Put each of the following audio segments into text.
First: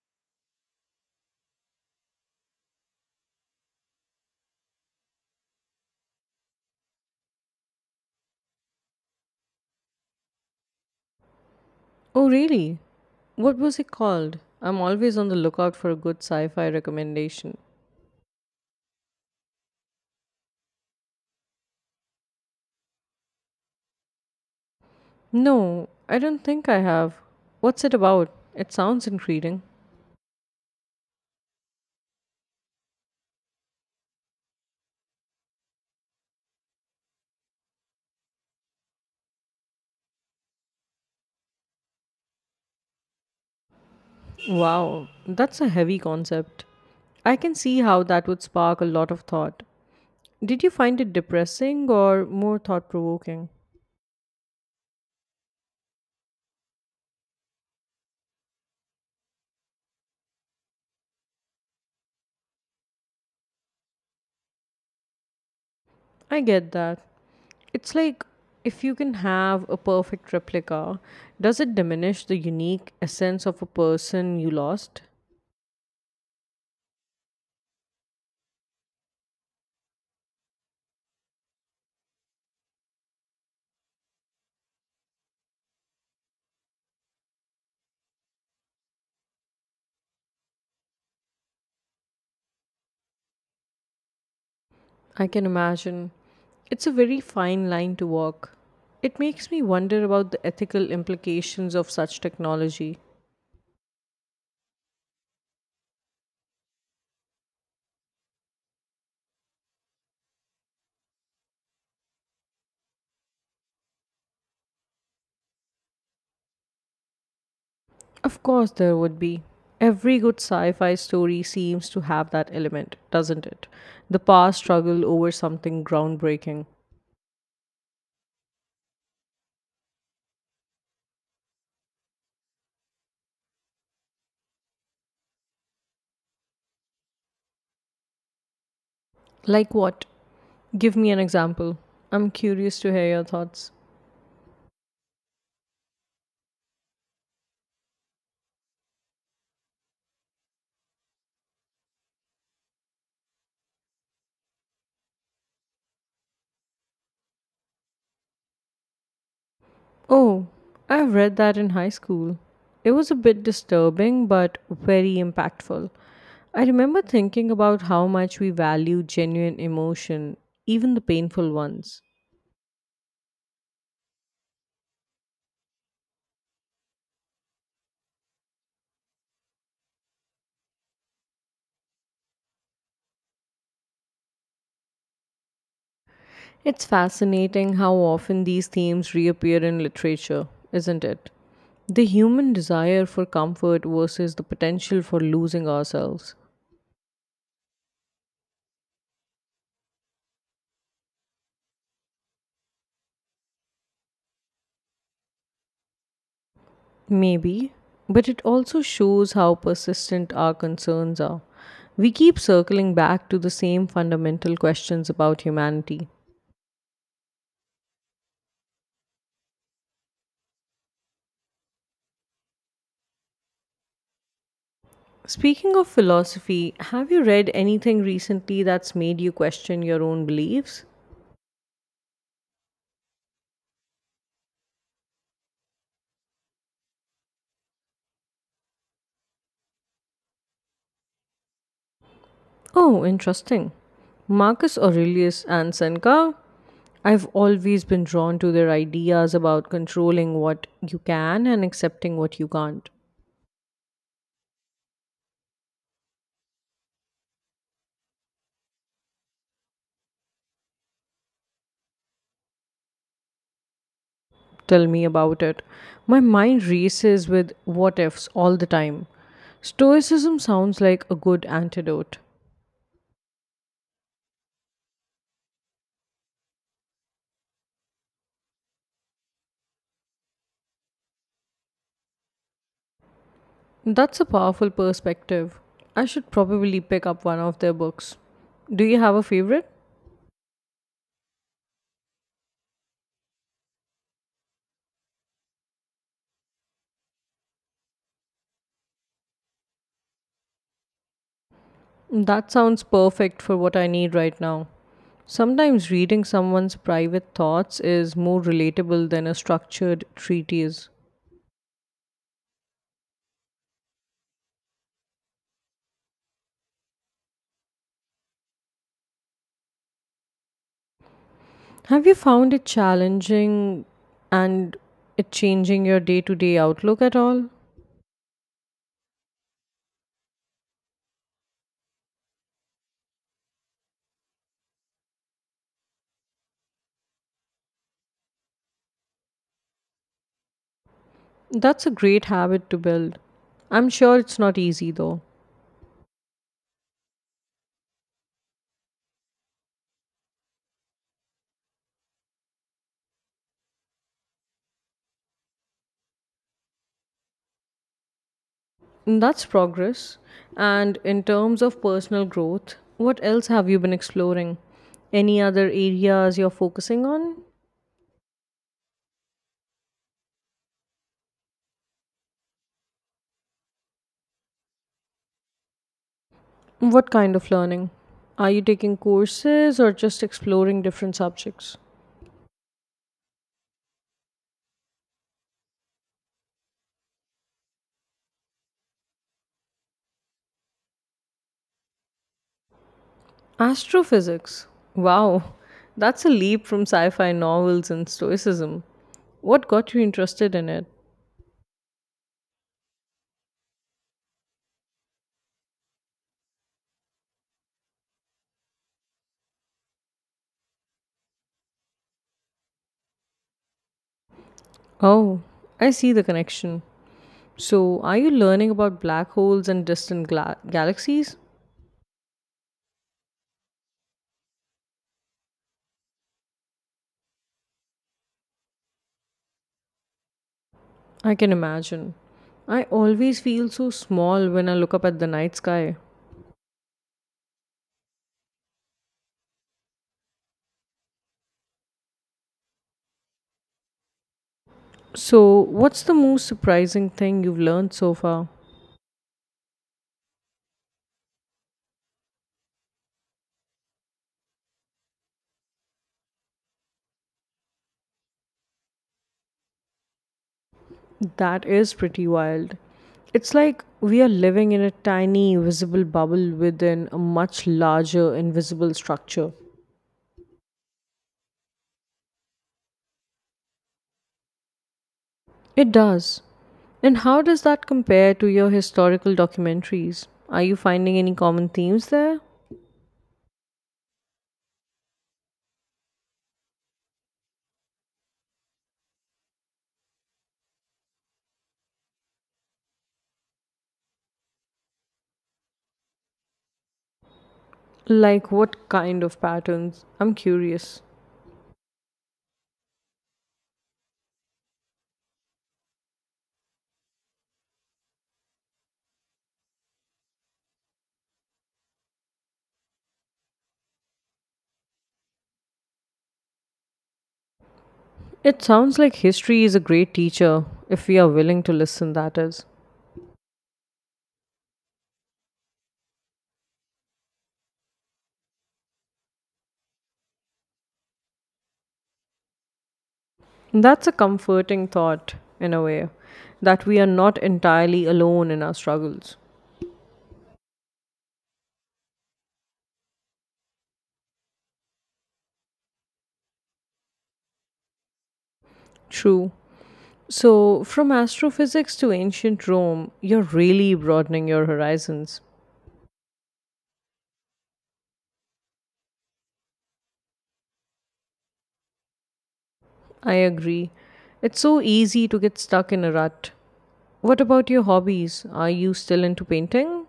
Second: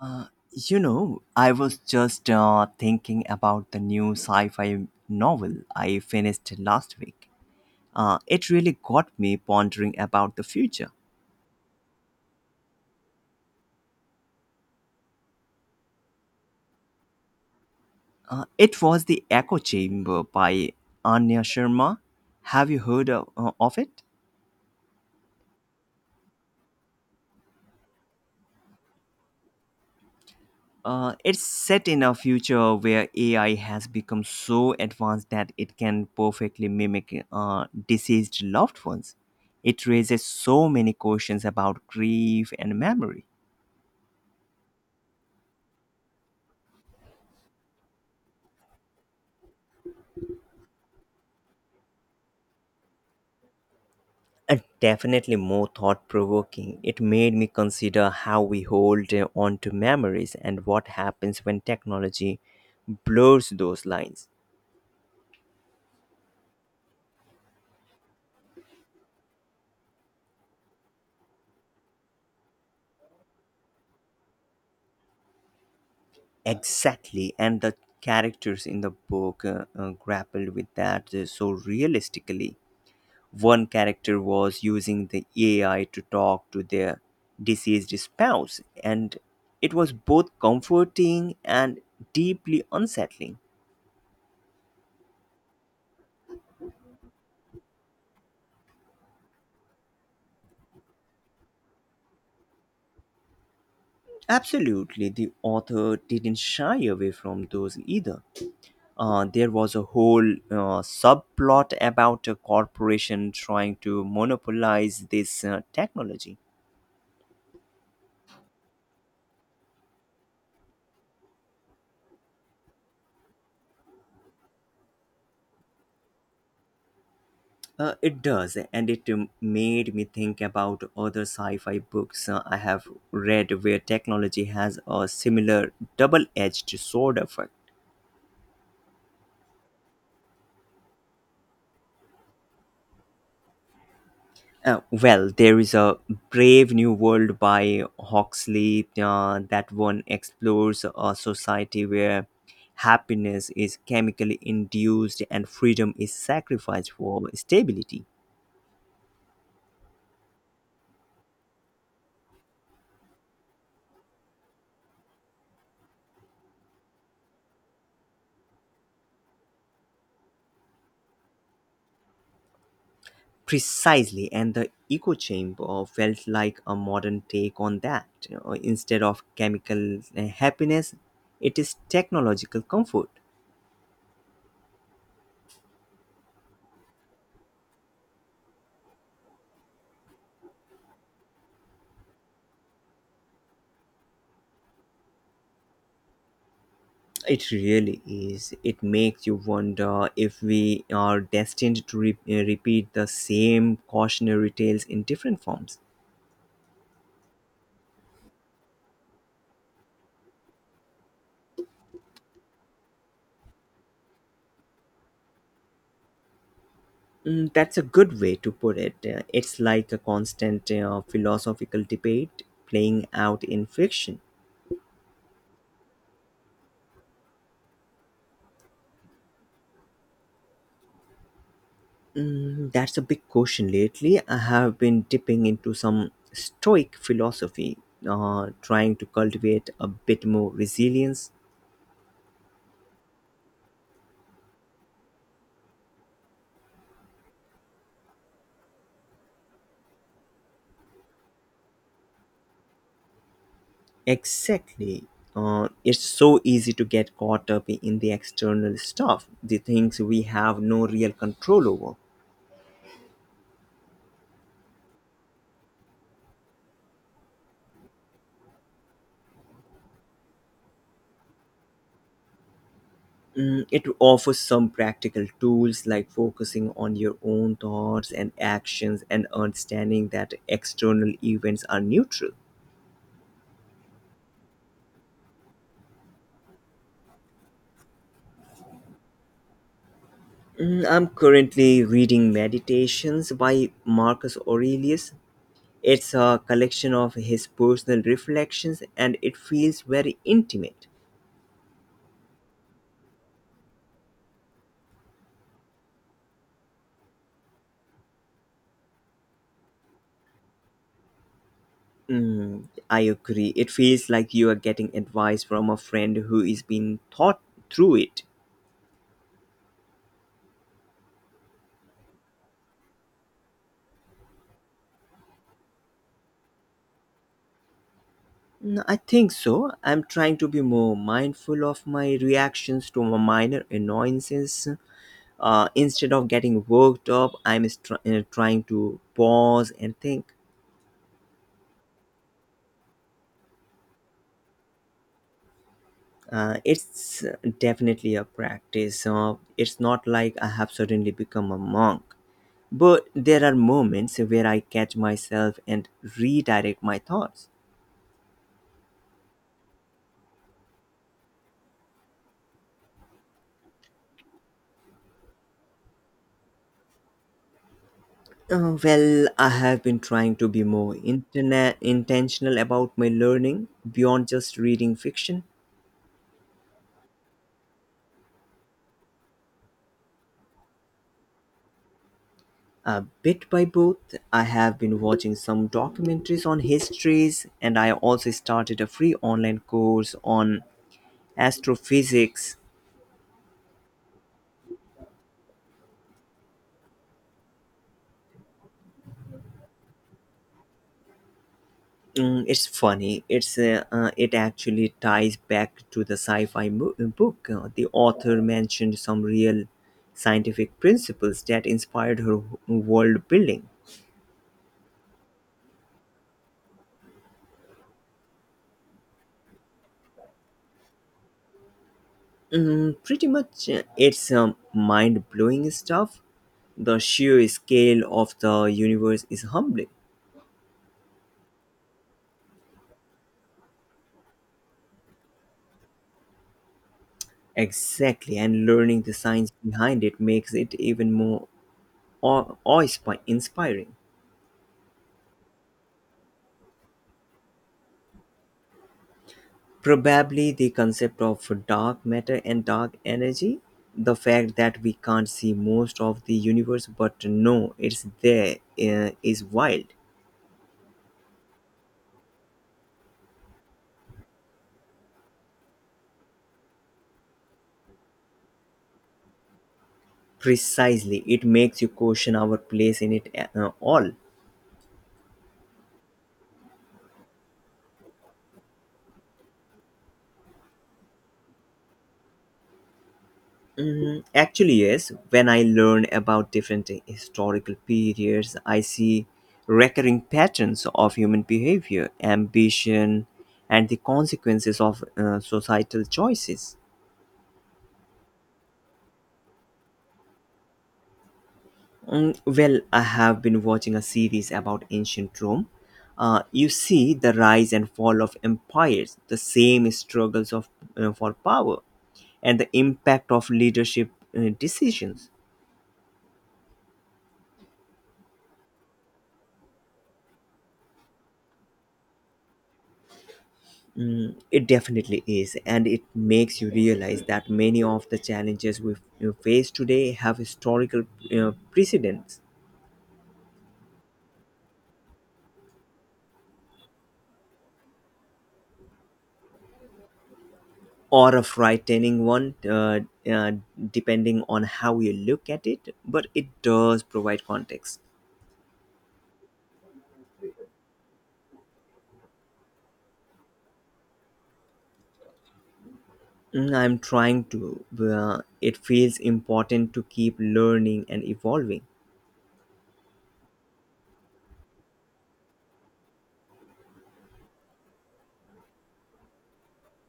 Uh, I was just thinking about the new sci fi novel I finished last week. It really got me pondering about the future. Oh, really? What was it called? I'm always on the lookout for a good sci fi recommendation. It was The Echo Chamber by Anya Sharma. Have you heard of it? No, I don't think I have. What's it about? It sounds intriguing. It's set in a future where AI has become so advanced that it can perfectly mimic deceased loved ones. It raises so many questions about grief and memory. Wow, that's a heavy concept. I can see how that would spark a lot of thought. Did you find it depressing or more thought provoking? Definitely more thought provoking. It made me consider how we hold on to memories and what happens when technology blurs those lines. I get that. It's like if you can have a perfect replica, does it diminish the unique essence of a person you lost? Exactly, and the characters in the book grappled with that so realistically. One character was using the AI to talk to their deceased spouse, and it was both comforting and deeply unsettling. I can imagine. It's a very fine line to walk. It makes me wonder about the ethical implications of such technology. Absolutely, the author didn't shy away from those either. There was a whole subplot about a corporation trying to monopolize this technology. Of course, there would be. Every good sci fi story seems to have that element, doesn't it? The past struggle over something groundbreaking. It does, and it made me think about other sci fi books I have read where technology has a similar double edged sword effect. Like what? Give me an example. I'm curious to hear your thoughts. Well, there is a Brave New World by Huxley, that one explores a society where happiness is chemically induced and freedom is sacrificed for stability. Oh, I've read that in high school. It was a bit disturbing but very impactful. I remember thinking about how much we value genuine emotion, even the painful ones. Precisely, and the echo chamber felt like a modern take on that. You know, instead of chemical happiness, it is technological comfort. It's fascinating how often these themes reappear in literature, isn't it? The human desire for comfort versus the potential for losing ourselves. It really is. It makes you wonder if we are destined to repeat the same cautionary tales in different forms. Maybe, but it also shows how persistent our concerns are. We keep circling back to the same fundamental questions about humanity. Mm, that's a good way to put it. It's like a constant philosophical debate playing out in fiction. Speaking of philosophy, have you read anything recently that's made you question your own beliefs? Mm, that's a big question lately. I have been dipping into some Stoic philosophy, trying to cultivate a bit more resilience. Oh, interesting. Marcus Aurelius and Seneca? I've always been drawn to their ideas about controlling what you can and accepting what you can't. Exactly. It's so easy to get caught up in the external stuff, the things we have no real control over. Tell me about it. My mind races with what ifs all the time. Stoicism sounds like a good antidote. Mm, it offers some practical tools like focusing on your own thoughts and actions and understanding that external events are neutral. That's a powerful perspective. I should probably pick up one of their books. Do you have a favorite? Mm, I'm currently reading Meditations by Marcus Aurelius. It's a collection of his personal reflections and it feels very intimate. That sounds perfect for what I need right now. Sometimes reading someone's private thoughts is more relatable than a structured treatise. Mm, I agree. It feels like you are getting advice from a friend who is been thought through it. Have you found it challenging and it changing your day to day outlook at all? Mm, I think so. I'm trying to be more mindful of my reactions to my minor annoyances. Instead of getting worked up, I'm trying to pause and think. That's a great habit to build. I'm sure it's not easy though. It's definitely a practice. It's not like I have suddenly become a monk. But there are moments where I catch myself and redirect my thoughts. That's progress. And in terms of personal growth, what else have you been exploring? Any other areas you're focusing on? Well, I have been trying to be more internet intentional about my learning beyond just reading fiction. What kind of learning? Are you taking courses or just exploring different subjects? Bit by both, I have been watching some documentaries on histories, and I also started a free online course on astrophysics. Astrophysics. Wow, that's a leap from sci fi novels and stoicism. What got you interested in it? Mm, it's funny. It actually ties back to the sci-fi book. The author mentioned some real scientific principles that inspired her world building. Oh, I see the connection. So, are you learning about black holes and distant gla- galaxies? Mm, pretty much, it's mind-blowing stuff. The sheer scale of the universe is humbling. I can imagine. I always feel so small when I look up at the night sky. Exactly, and learning the science behind it makes it even more awe- inspiring So, what's the most surprising thing you've learned so far? probably the concept of dark matter and dark energy. The fact that we can't see most of the universe but know it's there is wild. That is pretty wild. It's like we are living in a tiny, visible bubble within a much larger, invisible structure. Precisely, it makes you question our place in it all. It does. And how does that compare to your historical documentaries? Are you finding any common themes there? Mm, actually, yes. When I learn about different historical periods, I see recurring patterns of human behavior, ambition, and the consequences of societal choices. Like what kind of patterns? I'm curious. Mm, well, I have been watching a series about ancient Rome. You see the rise and fall of empires, the same struggles of for power, and the impact of leadership decisions. It sounds like history is a great teacher if we are willing to listen, that is. Mm, it definitely is, and it makes you realize that many of the challenges face today have historical precedents. That's a comforting thought, in a way, that we are not entirely alone in our struggles. Or a frightening one, uh, depending on how you look at it. But it does provide context. True. So, from astrophysics to ancient Rome, you're really broadening your horizons. Mm, I'm trying to. It feels important to keep learning and evolving. I agree. It's so easy to get stuck in a rut. What about your hobbies? Are you still into painting?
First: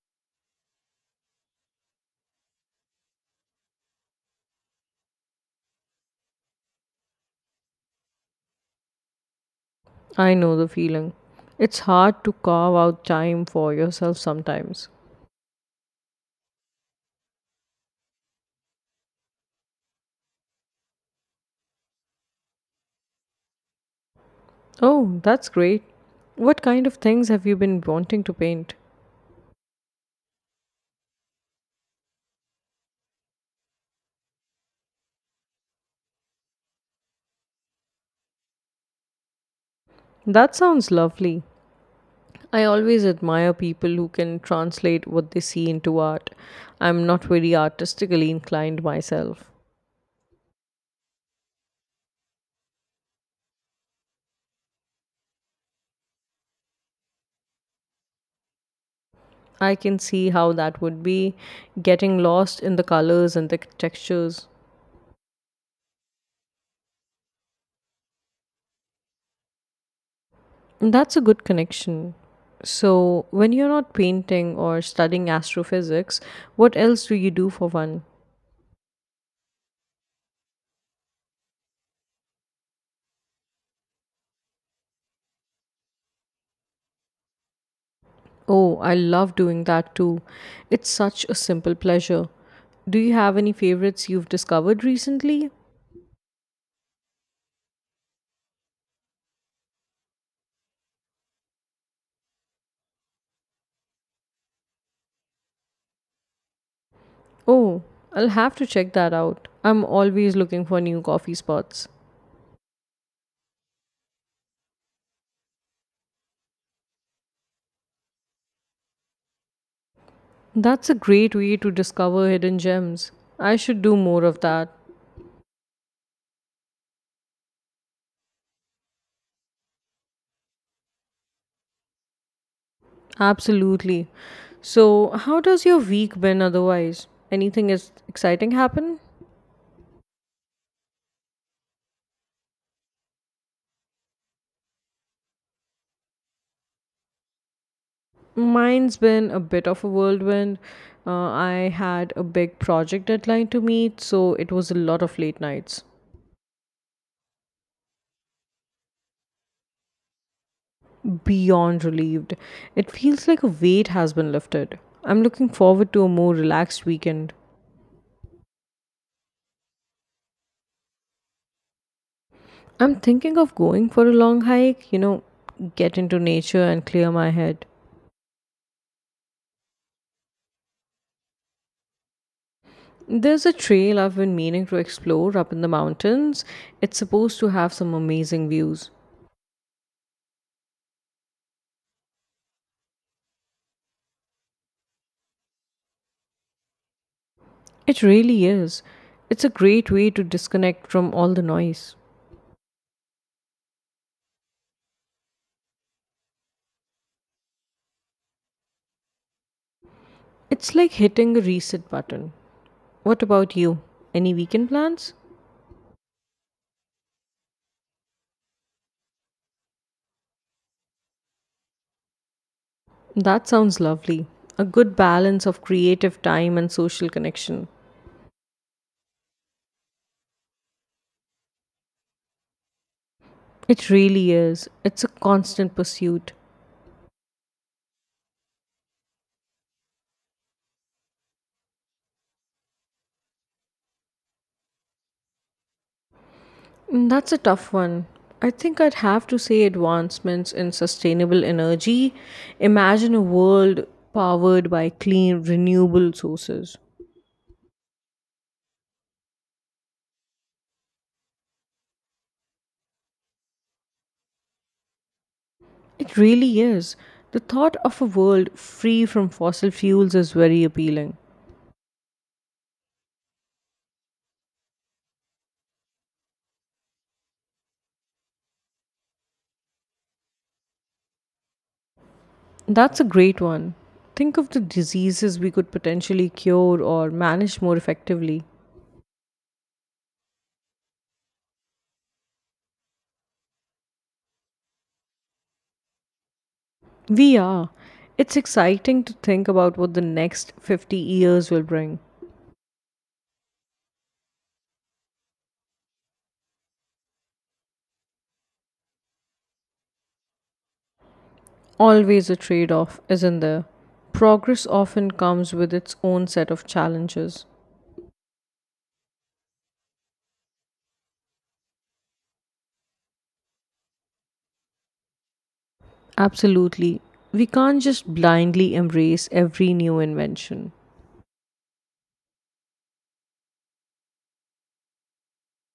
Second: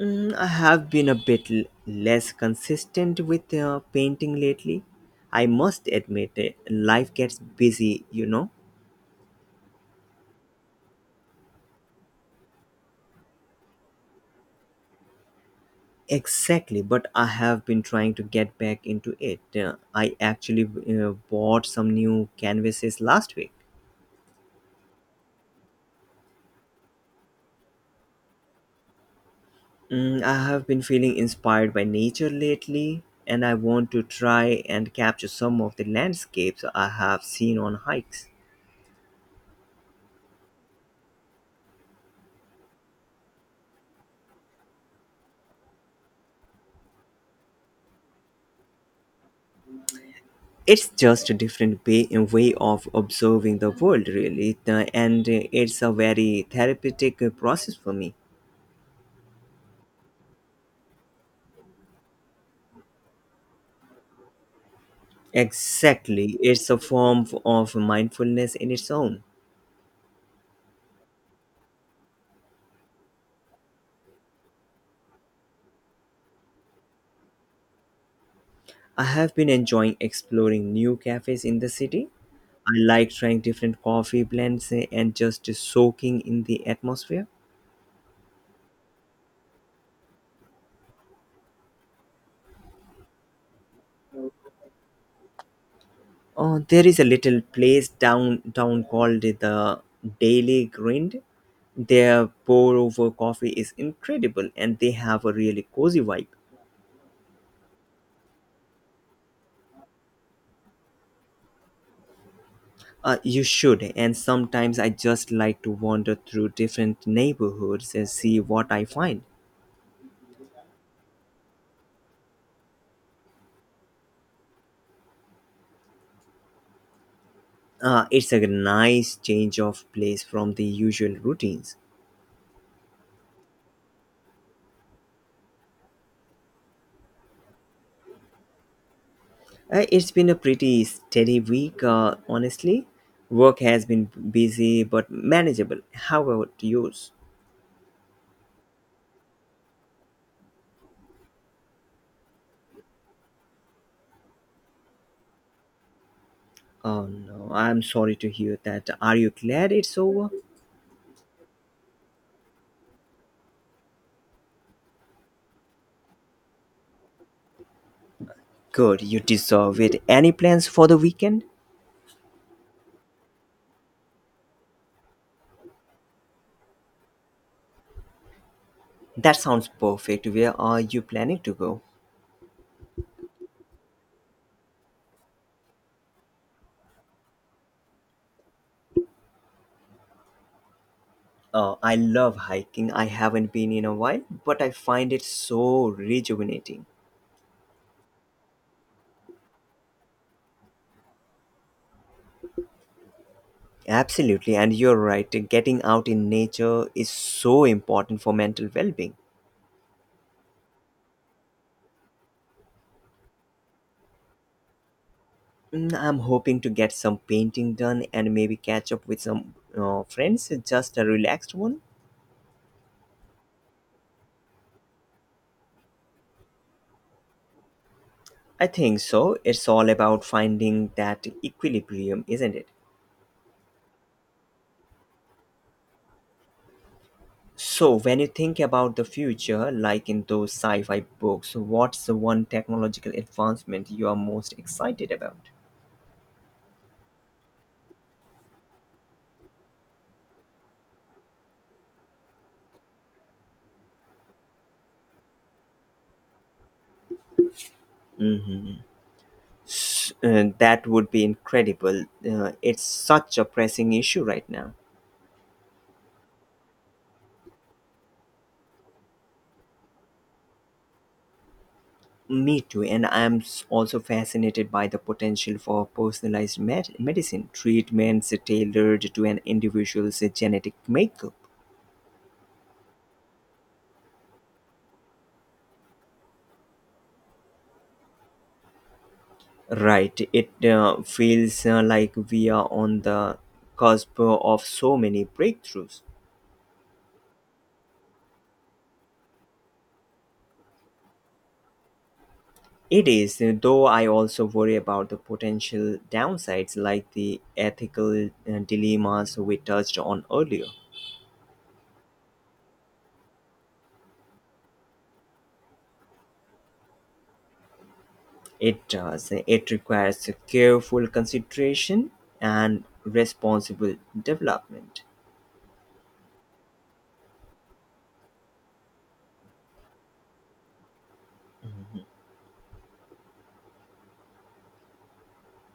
Mm, I have been a bit less consistent with painting lately. I must admit, eh, life gets busy, you know. I know the feeling. It's hard to carve out time for yourself sometimes. Exactly, but I have been trying to get back into it. I actually bought some new canvases last week. Oh, that's great. What kind of things have you been wanting to paint? Mm, I have been feeling inspired by nature lately, and I want to try and capture some of the landscapes I have seen on hikes. That sounds lovely. I always admire people who can translate what they see into art. I'm not very artistically inclined myself. It's just a different way of observing the world, really. And it's a very therapeutic process for me. I can see how that would be, getting lost in the colors and the textures. Exactly, it's a form of mindfulness in its own. That's a good connection. So, when you're not painting or studying astrophysics, what else do you do for fun? I have been enjoying exploring new cafes in the city. I like trying different coffee blends and just soaking in the atmosphere. Oh, I love doing that too. It's such a simple pleasure. Do you have any favorites you've discovered recently? Oh, there is a little place downtown called the Daily Grind. Their pour over coffee is incredible and they have a really cozy vibe. Oh, I'll have to check that out. I'm always looking for new coffee spots. You should, and sometimes I just like to wander through different neighborhoods and see what I find. That's a great way to discover hidden gems. I should do more of that. It's a nice change of place from the usual routines. Absolutely. So, how does your week been otherwise? Anything is exciting happen? It's been a pretty steady week, honestly. Work has been busy but manageable. How about yours? Mine's been a bit of a whirlwind. I had a big project deadline to meet, so it was a lot of late nights. Oh no, I'm sorry to hear that. Are you glad it's over? Beyond relieved. It feels like a weight has been lifted. I'm looking forward to a more relaxed weekend. Good, you deserve it. Any plans for the weekend? I'm thinking of going for a long hike, you know, get into nature and clear my head. That sounds perfect. Where are you planning to go? There's a trail I've been meaning to explore up in the mountains. It's supposed to have some amazing views. Oh, I love hiking. I haven't been in a while, but I find it so rejuvenating. It really is. It's a great way to disconnect from all the noise. Absolutely, and you're right. Getting out in nature is so important for mental well being. It's like hitting a reset button. What about you? Any weekend plans? I'm hoping to get some painting done and maybe catch up with some friends, just a relaxed one. That sounds lovely. A good balance of creative time and social connection. I think so. It's all about finding that equilibrium, isn't it? It really is. It's a constant pursuit. So, when you think about the future, like in those sci fi books, what's the one technological advancement you are most excited about? Mm, that's a tough one. I think I'd have to say advancements in sustainable energy. Imagine a world powered by clean, renewable sources. Mhm. That would be incredible. It's such a pressing issue right now. It really is. The thought of a world free from fossil fuels is very appealing. Me too, and I'm also fascinated by the potential for personalized medicine treatments tailored to an individual's genetic makeup. That's a great one. Think of the diseases we could potentially cure or manage more effectively. Right. It feels like we are on the cusp of so many breakthroughs. We are. It's exciting to think about what the next 50 years will bring. It is, though I also worry about the potential downsides like the ethical dilemmas we touched on earlier. Always a trade off, isn't there? Progress often comes with its own set of challenges. It does. It requires careful consideration and responsible development. Absolutely. We can't just blindly embrace every new invention.